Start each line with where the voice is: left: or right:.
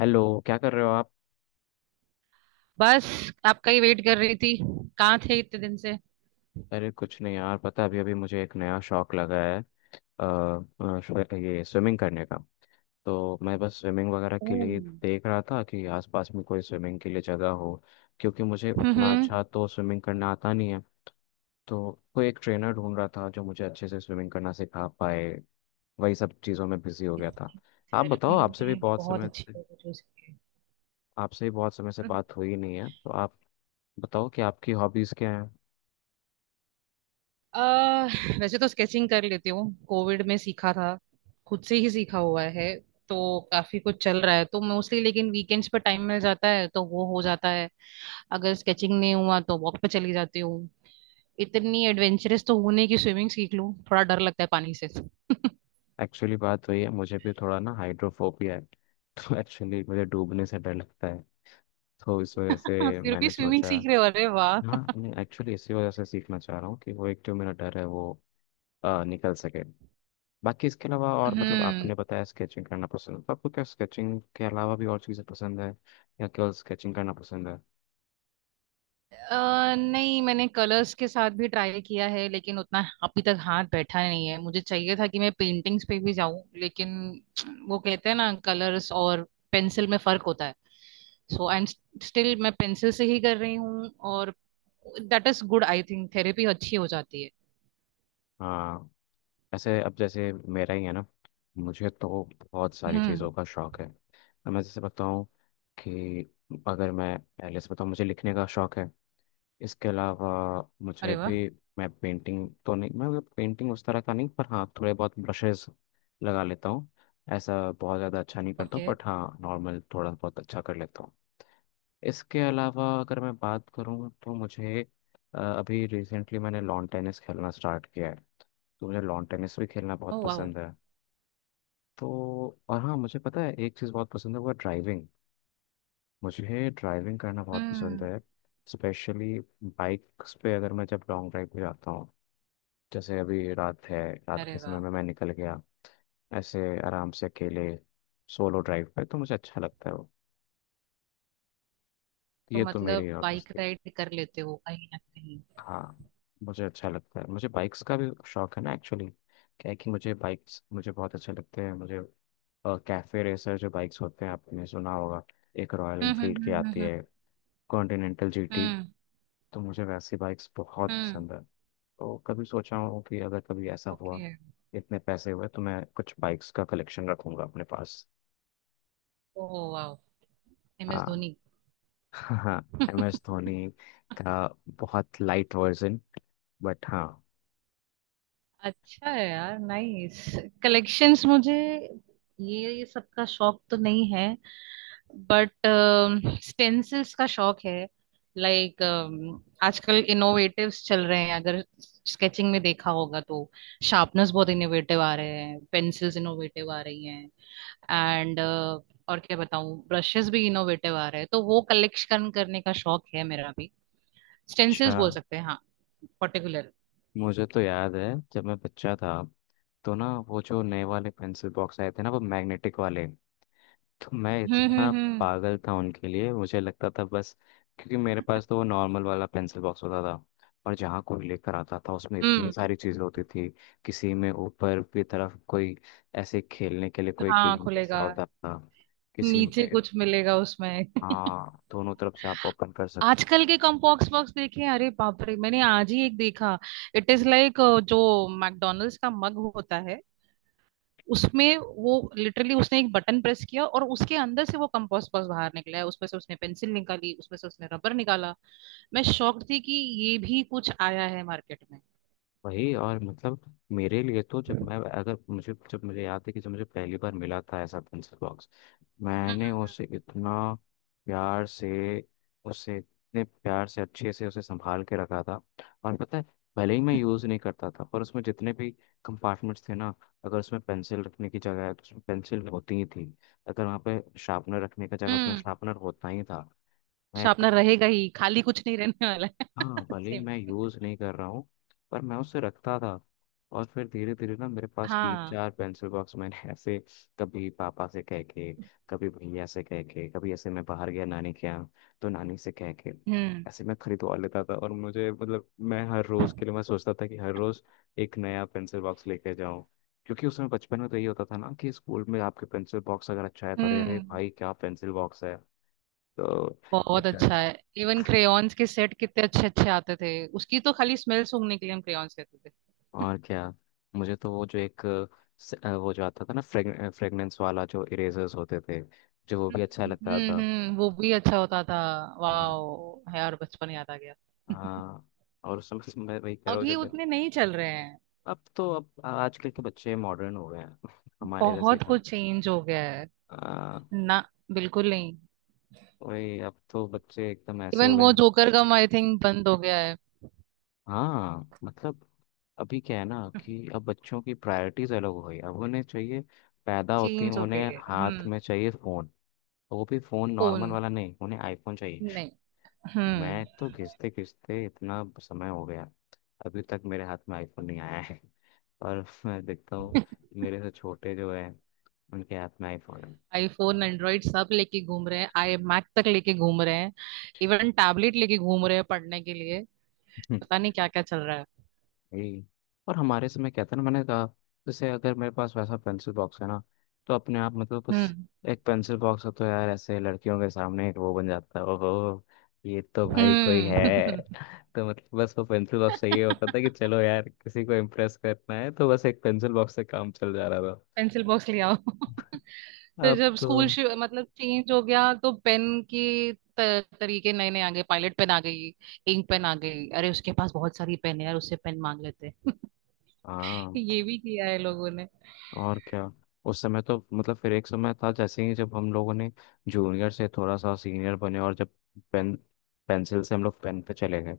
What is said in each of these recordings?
left: Hello. क्या कर रहे हो आप?
right: बस आपका ही वेट कर रही थी। कहाँ थे इतने दिन से।
left: अरे कुछ नहीं यार, पता है, अभी अभी मुझे एक नया शौक लगा है। ये स्विमिंग करने का। तो मैं बस स्विमिंग वगैरह के
right: ओह।
left: लिए देख रहा था कि आसपास में कोई स्विमिंग के लिए जगह हो, क्योंकि मुझे उतना
right: हम्म।
left: अच्छा तो स्विमिंग करना आता नहीं है। तो कोई एक ट्रेनर ढूंढ रहा था जो मुझे अच्छे से स्विमिंग करना सिखा पाए। वही सब चीज़ों में बिजी हो गया था।
right: इतनी
left: आप बताओ,
right: थेरेपी
left: आपसे भी
right: में
left: बहुत
right: बहुत
left: समय
right: अच्छी
left: से
right: बात है जो सीखी है।
left: आपसे भी बहुत समय से बात हुई नहीं है, तो आप बताओ कि आपकी हॉबीज़ क्या।
right: वैसे तो स्केचिंग कर लेती हूँ, कोविड में सीखा था। खुद से ही सीखा हुआ है। तो काफी कुछ चल रहा है तो मोस्टली, लेकिन वीकेंड्स पर टाइम मिल जाता है तो वो हो जाता है। अगर स्केचिंग नहीं हुआ तो वॉक पे चली जाती हूँ। इतनी एडवेंचरस तो होने की स्विमिंग सीख लूँ, थोड़ा डर लगता है पानी से।
left: एक्चुअली बात वही है, मुझे भी थोड़ा ना हाइड्रोफोबिया है, तो एक्चुअली मुझे डूबने से डर लगता है। तो इस वजह से
right: फिर भी
left: मैंने
right: स्विमिंग
left: सोचा,
right: सीख रहे हो, अरे वाह।
left: हाँ नहीं एक्चुअली इसी वजह से सीखना चाह रहा हूँ कि वो एक जो मेरा डर है वो निकल सके। बाकी इसके अलावा और मतलब
right: हम्म।
left: आपने बताया स्केचिंग करना पसंद है, तो आपको क्या स्केचिंग के अलावा भी और चीज़ें पसंद है या केवल स्केचिंग करना पसंद है?
right: नहीं मैंने कलर्स के साथ भी ट्राई किया है, लेकिन उतना अभी तक हाथ बैठा नहीं है। मुझे चाहिए था कि मैं पेंटिंग्स पे भी जाऊं, लेकिन वो कहते हैं ना कलर्स और पेंसिल में फर्क होता है। सो आई एम स्टिल मैं पेंसिल से ही कर रही हूँ। और that is good, I think therapy अच्छी हो जाती है।
left: हाँ, ऐसे अब जैसे मेरा ही है ना, मुझे तो बहुत सारी चीज़ों
right: हम्म।
left: का शौक है। अब मैं जैसे बताऊँ कि अगर मैं पहले से बताऊँ, मुझे लिखने का शौक है। इसके अलावा मुझे
right: अरे वाह।
left: भी मैं पेंटिंग तो नहीं, मैं मतलब पेंटिंग उस तरह का नहीं, पर हाँ थोड़े बहुत ब्रशेस लगा लेता हूँ। ऐसा बहुत ज़्यादा अच्छा नहीं करता हूँ,
right: ओके।
left: बट हाँ नॉर्मल थोड़ा बहुत अच्छा कर लेता हूँ। इसके अलावा अगर मैं बात करूँ तो मुझे अभी रिसेंटली मैंने लॉन टेनिस खेलना स्टार्ट किया है। तो मुझे लॉन टेनिस भी खेलना
right: ओ
left: बहुत
right: वाह।
left: पसंद है। तो और हाँ, मुझे पता है एक चीज़ बहुत पसंद है, वो है ड्राइविंग। मुझे ड्राइविंग करना बहुत पसंद
right: हम्म।
left: है। स्पेशली बाइक्स पे अगर मैं, जब लॉन्ग ड्राइव पे जाता हूँ, जैसे अभी रात है, रात
right: अरे
left: के समय
right: वाह।
left: में मैं निकल गया ऐसे आराम से अकेले सोलो ड्राइव पे, तो मुझे अच्छा लगता है वो।
right: तो
left: ये तो मेरी
right: मतलब
left: हॉबीज
right: बाइक
left: थी।
right: राइड कर लेते हो कहीं ना कहीं।
left: हाँ, मुझे अच्छा लगता है, मुझे बाइक्स का भी शौक है ना एक्चुअली। क्या है कि मुझे बाइक्स, मुझे बहुत अच्छे लगते हैं। मुझे कैफे रेसर जो बाइक्स होते हैं, आपने सुना होगा, एक रॉयल एनफील्ड की आती
right: हम्म।
left: है, कॉन्टिनेंटल जीटी,
right: हम्म
left: तो मुझे वैसी बाइक्स बहुत
right: हम्म।
left: पसंद है। तो कभी सोचा हूँ कि अगर कभी ऐसा हुआ
right: ओके।
left: इतने पैसे हुए तो मैं कुछ बाइक्स का कलेक्शन रखूंगा अपने पास।
right: ओ वाह। एम एस
left: हाँ।
right: धोनी।
left: हाँ, एम एस धोनी का बहुत लाइट वर्जन, बट हाँ।
right: अच्छा है यार, नाइस कलेक्शंस। मुझे ये सबका शौक तो नहीं है, बट स्टेंसिल्स का शौक है। लाइक आजकल इनोवेटिव्स चल रहे हैं। अगर स्केचिंग में देखा होगा तो शार्पनर्स बहुत इनोवेटिव आ रहे हैं, पेंसिल्स इनोवेटिव आ रही हैं, एंड और क्या बताऊं, ब्रशेस भी इनोवेटिव आ रहे हैं, तो वो कलेक्शन करने का शौक है मेरा भी।
left: अच्छा,
right: स्टेंसिल्स बोल सकते हैं हाँ, पर्टिकुलर।
left: मुझे तो याद है जब मैं बच्चा था, तो ना वो जो नए वाले पेंसिल बॉक्स आए थे ना, वो मैग्नेटिक वाले, तो मैं इतना
right: हम्म।
left: पागल था उनके लिए, मुझे लगता था बस, क्योंकि मेरे पास तो वो नॉर्मल वाला पेंसिल बॉक्स होता था, और जहाँ कोई लेकर आता था उसमें इतनी
right: हम्म।
left: सारी चीज़ें होती थी। किसी में ऊपर की तरफ कोई ऐसे खेलने के लिए कोई
right: हाँ
left: गेम ऐसा
right: खुलेगा,
left: होता था, किसी
right: नीचे
left: में,
right: कुछ मिलेगा उसमें।
left: हाँ दोनों तरफ से आप ओपन कर सकते।
right: आजकल के कॉम्बॉक्स बॉक्स देखे, अरे बाप रे, मैंने आज ही एक देखा। इट इज लाइक, जो मैकडोनल्ड्स का मग होता है, उसमें वो लिटरली उसने एक बटन प्रेस किया और उसके अंदर से वो कंपोस्ट बॉक्स बाहर निकला है। उसमें से उसने पेंसिल निकाली, उसमें से उसने रबर निकाला। मैं शॉक्ड थी कि ये भी कुछ आया है मार्केट में।
left: वही, और मतलब मेरे लिए तो जब मैं, अगर मुझे, जब मुझे याद है कि जब मुझे पहली बार मिला था ऐसा पेंसिल बॉक्स,
right: हम्म
left: मैंने उसे इतना प्यार से, उसे इतने प्यार से अच्छे से उसे संभाल के रखा था। और पता है, भले ही मैं यूज़ नहीं करता था, पर उसमें जितने भी कंपार्टमेंट्स थे ना, अगर उसमें पेंसिल रखने की जगह है तो उसमें पेंसिल होती ही थी, अगर वहाँ पे शार्पनर रखने का जगह, उसमें
right: हम्म, हम्म।
left: शार्पनर होता ही था। मैं,
right: शार्पनर रहेगा ही, खाली कुछ नहीं रहने वाला है।
left: हाँ भले ही
right: सेम।
left: मैं यूज़ नहीं कर रहा हूँ, पर मैं उसे रखता था। और फिर धीरे धीरे ना मेरे पास तीन
right: हाँ।
left: चार पेंसिल बॉक्स मैंने ऐसे कभी पापा से कह के, कभी भैया से कह के, कभी ऐसे मैं बाहर गया नानी के यहाँ तो नानी से कह के,
right: हम्म
left: ऐसे मैं खरीदवा लेता था। और मुझे मतलब मैं हर रोज़ के लिए मैं सोचता था कि हर रोज़ एक नया पेंसिल बॉक्स लेके जाऊँ, क्योंकि उसमें बचपन में तो ये होता था ना कि स्कूल में आपके पेंसिल बॉक्स अगर अच्छा है तो अरे अरे
right: हम्म।
left: भाई क्या पेंसिल बॉक्स है। तो
right: बहुत अच्छा है। इवन क्रेयॉन्स के सेट कितने अच्छे अच्छे आते थे। उसकी तो खाली स्मेल सूंघने के लिए हम क्रेयॉन्स लेते थे।
left: और क्या, मुझे तो वो जो एक वो जो आता था ना फ्रेगनेंस वाला जो इरेजर्स होते थे, जो वो भी अच्छा लगता था।
right: हम्म, वो भी अच्छा होता था।
left: हाँ
right: वाह यार, बचपन याद आ गया।
left: हाँ। और उस समय से मैं वही कह रहा हूँ
right: अभी
left: जब,
right: उतने नहीं चल रहे हैं।
left: अब तो अब आजकल के बच्चे मॉडर्न हो गए हैं हमारे जैसे
right: बहुत
left: कम।
right: कुछ चेंज हो गया है
left: आ,
right: ना, बिल्कुल नहीं।
left: वही अब तो बच्चे एकदम ऐसे
right: इवन
left: हो गए
right: वो
left: हैं।
right: जोकर गम आई थिंक बंद हो गया है।
left: हाँ मतलब अभी क्या है ना कि अब बच्चों की प्रायोरिटीज अलग हो गई, अब उन्हें चाहिए, पैदा होते ही
right: चेंज हो गई
left: उन्हें
right: है।
left: हाथ
right: हम्म।
left: में चाहिए फोन, वो भी फोन नॉर्मल
right: कौन।
left: वाला नहीं, उन्हें आईफोन चाहिए।
right: नहीं।
left: मैं
right: हम्म।
left: तो खींचते खींचते इतना समय हो गया, अभी तक मेरे हाथ में आईफोन नहीं आया है और मैं देखता हूँ मेरे से छोटे जो है उनके हाथ में आईफोन है।
right: आईफोन, एंड्रॉइड सब लेके घूम रहे हैं, आई मैक तक लेके घूम रहे हैं। इवन टैबलेट लेके घूम रहे हैं पढ़ने के लिए।
left: हम्म।
right: पता नहीं क्या क्या चल रहा है।
left: यही। और हमारे समय क्या था ना, मैंने कहा जैसे अगर मेरे पास वैसा पेंसिल बॉक्स है ना, तो अपने आप मतलब कुछ,
right: हम्म
left: एक पेंसिल बॉक्स हो तो यार ऐसे लड़कियों के सामने एक वो बन जाता है, ओहो ये तो भाई कोई है।
right: हम्म।
left: तो मतलब बस वो पेंसिल बॉक्स से ये होता था कि चलो यार किसी को इम्प्रेस करना है तो बस एक पेंसिल बॉक्स से काम चल जा रहा था।
right: पेंसिल बॉक्स ले आओ। फिर
left: अब
right: जब
left: तो,
right: स्कूल मतलब चेंज हो गया तो पेन की तरीके नए नए आ गए। पायलट पेन आ गई, इंक पेन आ गई, अरे उसके पास बहुत सारी पेन है यार, उससे पेन मांग लेते हैं।
left: हाँ
right: ये भी किया है लोगों ने।
left: और क्या, उस समय तो मतलब फिर एक समय था, जैसे ही जब हम लोगों ने जूनियर से थोड़ा सा सीनियर बने और जब पेन, पेंसिल से हम लोग पेन पे चले गए,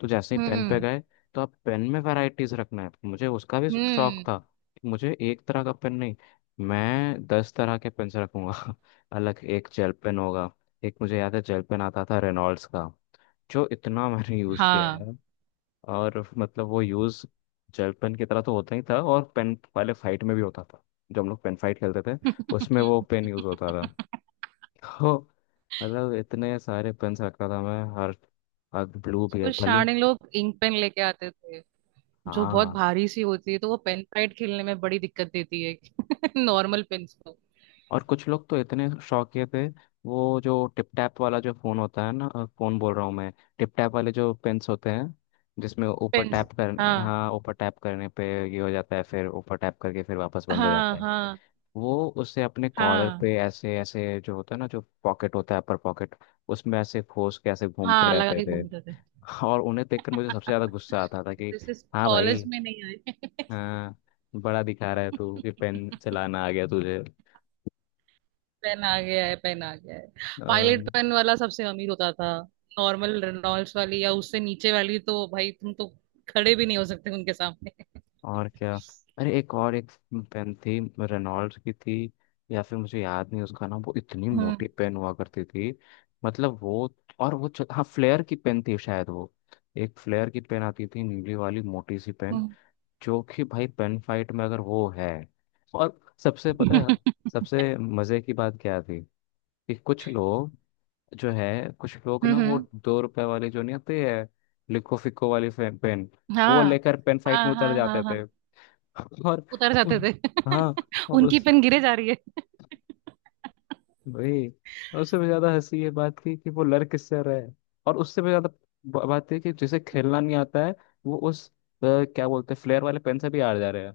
left: तो जैसे ही पेन पे
right: हम्म
left: गए, तो अब पेन में वैरायटीज रखना है, मुझे उसका भी शौक
right: हम्म।
left: था कि मुझे एक तरह का पेन नहीं, मैं दस तरह के पेन रखूंगा अलग एक जेल पेन होगा। एक मुझे याद है जेल पेन आता था रेनॉल्ड्स का, जो इतना मैंने यूज किया
right: हाँ।
left: है। और मतलब वो यूज़ जेल पेन की तरह तो होता ही था, और पेन पहले फाइट में भी होता था, जब हम लोग पेन फाइट खेलते थे उसमें वो पेन यूज़ होता था। तो मतलब इतने सारे पेन्स रखता था मैं, हर हर ब्लू भी है
right: स्कूल
left: भले।
right: स्टार्टिंग लोग इंक पेन लेके आते थे, जो बहुत
left: हाँ,
right: भारी सी होती है, तो वो पेन फाइट खेलने में बड़ी दिक्कत देती है। नॉर्मल पेन्स को।
left: और कुछ लोग तो इतने शौकिया थे, वो जो टिप टैप वाला जो फ़ोन होता है ना, फ़ोन बोल रहा हूँ मैं, टिप टैप वाले जो पेन्स होते हैं, जिसमें ऊपर
right: पेन्स।
left: टैप करने,
right: हाँ
left: हाँ ऊपर टैप करने पे ये हो जाता है, फिर ऊपर टैप करके फिर वापस बंद हो
right: हाँ
left: जाता है,
right: हाँ
left: वो उसे अपने कॉलर
right: हाँ।
left: पे ऐसे, ऐसे जो होता है ना जो पॉकेट होता है अपर पॉकेट, उसमें ऐसे खोस के ऐसे घूमते
right: हाँ लगा
left: रहते
right: के
left: थे।
right: घूमते थे।
left: और उन्हें देखकर मुझे सबसे ज्यादा गुस्सा आता था कि,
right: दिस इज,
left: हाँ भाई,
right: कॉलेज में नहीं आए।
left: हाँ, बड़ा दिखा रहा है तू कि पेन चलाना आ गया तुझे।
right: पेन आ गया है, पेन आ गया है। पायलट
left: अम,
right: पेन वाला सबसे अमीर होता था। नॉर्मल रेनॉल्ड्स वाली या उससे नीचे वाली तो भाई तुम तो खड़े भी नहीं हो सकते उनके सामने।
left: और क्या, अरे एक और एक पेन थी रेनॉल्ड्स की थी, या फिर मुझे याद नहीं उसका नाम, वो इतनी
right: हम्म
left: मोटी पेन हुआ करती थी। मतलब वो, हाँ फ्लेयर की पेन थी शायद वो। एक फ्लेयर की पेन आती थी नीली वाली मोटी सी पेन,
right: हम्म।
left: जो कि भाई पेन फाइट में अगर वो है और, सबसे पता है, सबसे मज़े की बात क्या थी कि कुछ लोग जो है, कुछ लोग ना वो
right: हम्म।
left: दो रुपए वाली जो नहीं आती है, लिको फिको वाली पेन, वो
right: हाँ
left: लेकर पेन फाइट में
right: हाँ
left: उतर
right: हाँ
left: जाते
right: हाँ।
left: थे
right: हाँ
left: और
right: उतर जाते
left: उस-
right: थे।
left: हाँ, और
right: उनकी
left: उस,
right: पेन गिरे जा रही है।
left: भाई, और उससे भी ज्यादा हंसी ये बात थी कि वो लड़ किससे रहे, और उससे भी ज्यादा बात थी कि जिसे खेलना नहीं आता है वो उस, क्या बोलते हैं फ्लेयर वाले पेन से भी हार जा रहे हैं।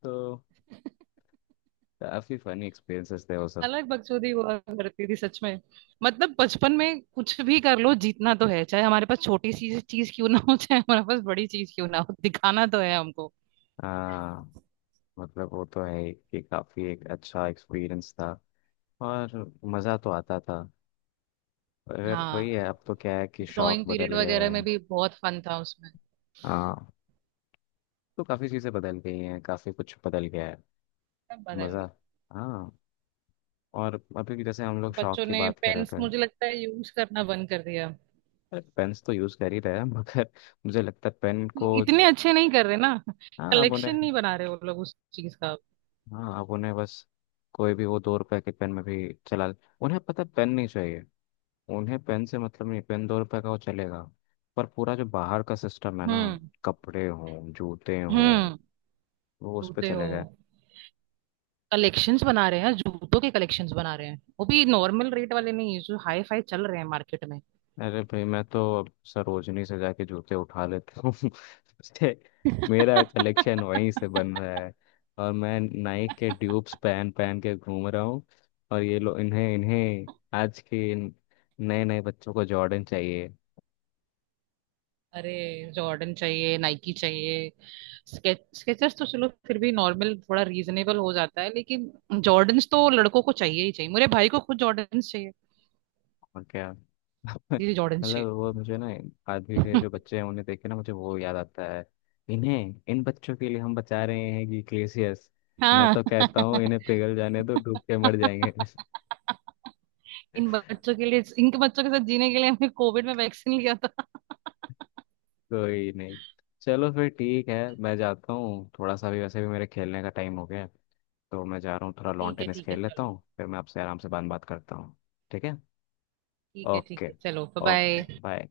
left: तो काफी फनी एक्सपीरियंसेस थे वो सब।
right: अलग बकचोदी हुआ करती थी सच में। मतलब बचपन में कुछ भी कर लो, जीतना तो है, चाहे हमारे पास छोटी सी चीज क्यों ना हो, चाहे हमारे पास बड़ी चीज क्यों ना हो, दिखाना तो है हमको।
left: हाँ मतलब वो तो है ही कि काफी एक अच्छा एक्सपीरियंस था, और मज़ा तो आता था, अगर वही
right: हाँ,
left: है, अब तो क्या है कि शौक
right: ड्राइंग पीरियड
left: बदल गया
right: वगैरह में
left: है।
right: भी बहुत फन था उसमें।
left: हाँ, तो काफी चीज़ें बदल गई हैं, काफी कुछ बदल गया है।
right: सब बदल
left: मज़ा,
right: गया।
left: हाँ। और अभी भी जैसे हम लोग शौक
right: बच्चों
left: की
right: ने
left: बात कर रहे
right: पेन्स
left: थे,
right: मुझे लगता है यूज करना बंद कर दिया।
left: अरे पेन्स तो यूज़ कर ही रहे हैं मगर मुझे लगता है पेन को,
right: इतने अच्छे नहीं कर रहे ना,
left: हाँ अब
right: कलेक्शन
left: उन्हें
right: नहीं बना रहे वो लोग उस चीज का।
left: हाँ अब उन्हें बस कोई भी वो दो रुपए के पेन में भी चला, उन्हें पता पेन नहीं चाहिए, उन्हें पेन से मतलब नहीं, पेन दो रुपए का वो चलेगा, पर पूरा जो बाहर का सिस्टम है ना,
right: हम्म
left: कपड़े हों, जूते हों,
right: हम्म।
left: वो उस पे
right: रोते हो,
left: चले गए।
right: कलेक्शंस बना रहे हैं, जूतों के कलेक्शंस बना रहे हैं, वो भी नॉर्मल रेट वाले नहीं, जो हाई फाई चल रहे हैं मार्केट में।
left: अरे भाई, मैं तो अब सरोजनी से जाके जूते उठा लेता हूँ उससे मेरा कलेक्शन वहीं से बन रहा है, और मैं नाइक के ट्यूब्स पहन पहन के घूम रहा हूँ। और ये लोग, इन्हें इन्हें आज के नए नए बच्चों को जॉर्डन चाहिए।
right: अरे जॉर्डन चाहिए, नाइकी चाहिए, स्केचर्स तो चलो फिर भी नॉर्मल थोड़ा रीजनेबल हो जाता है, लेकिन जॉर्डन्स तो लड़कों को चाहिए ही चाहिए। मेरे भाई को खुद जॉर्डन्स चाहिए,
left: और क्या
right: दीदी जॉर्डन्स चाहिए।
left: मतलब वो मुझे ना, आजकल के जो बच्चे हैं उन्हें देख के ना मुझे वो याद आता है, इन्हें, इन बच्चों के लिए हम बचा रहे हैं कि ग्लेशियर्स, मैं
right: हाँ
left: तो कहता हूँ इन्हें पिघल जाने दो, डूब के मर जाएंगे
right: इन बच्चों के लिए, इनके बच्चों के साथ जीने के लिए हमने कोविड में वैक्सीन लिया था।
left: कोई नहीं, चलो फिर ठीक है, मैं जाता हूँ थोड़ा सा, भी वैसे भी मेरे खेलने का टाइम हो गया है, तो मैं जा रहा हूँ थोड़ा लॉन टेनिस
right: ठीक है
left: खेल लेता
right: चलो।
left: हूँ, फिर मैं आपसे आराम से बात बात करता हूँ। ठीक है।
right: ठीक
left: ओके,
right: है चलो, बाय
left: ओके
right: बाय।
left: बाय।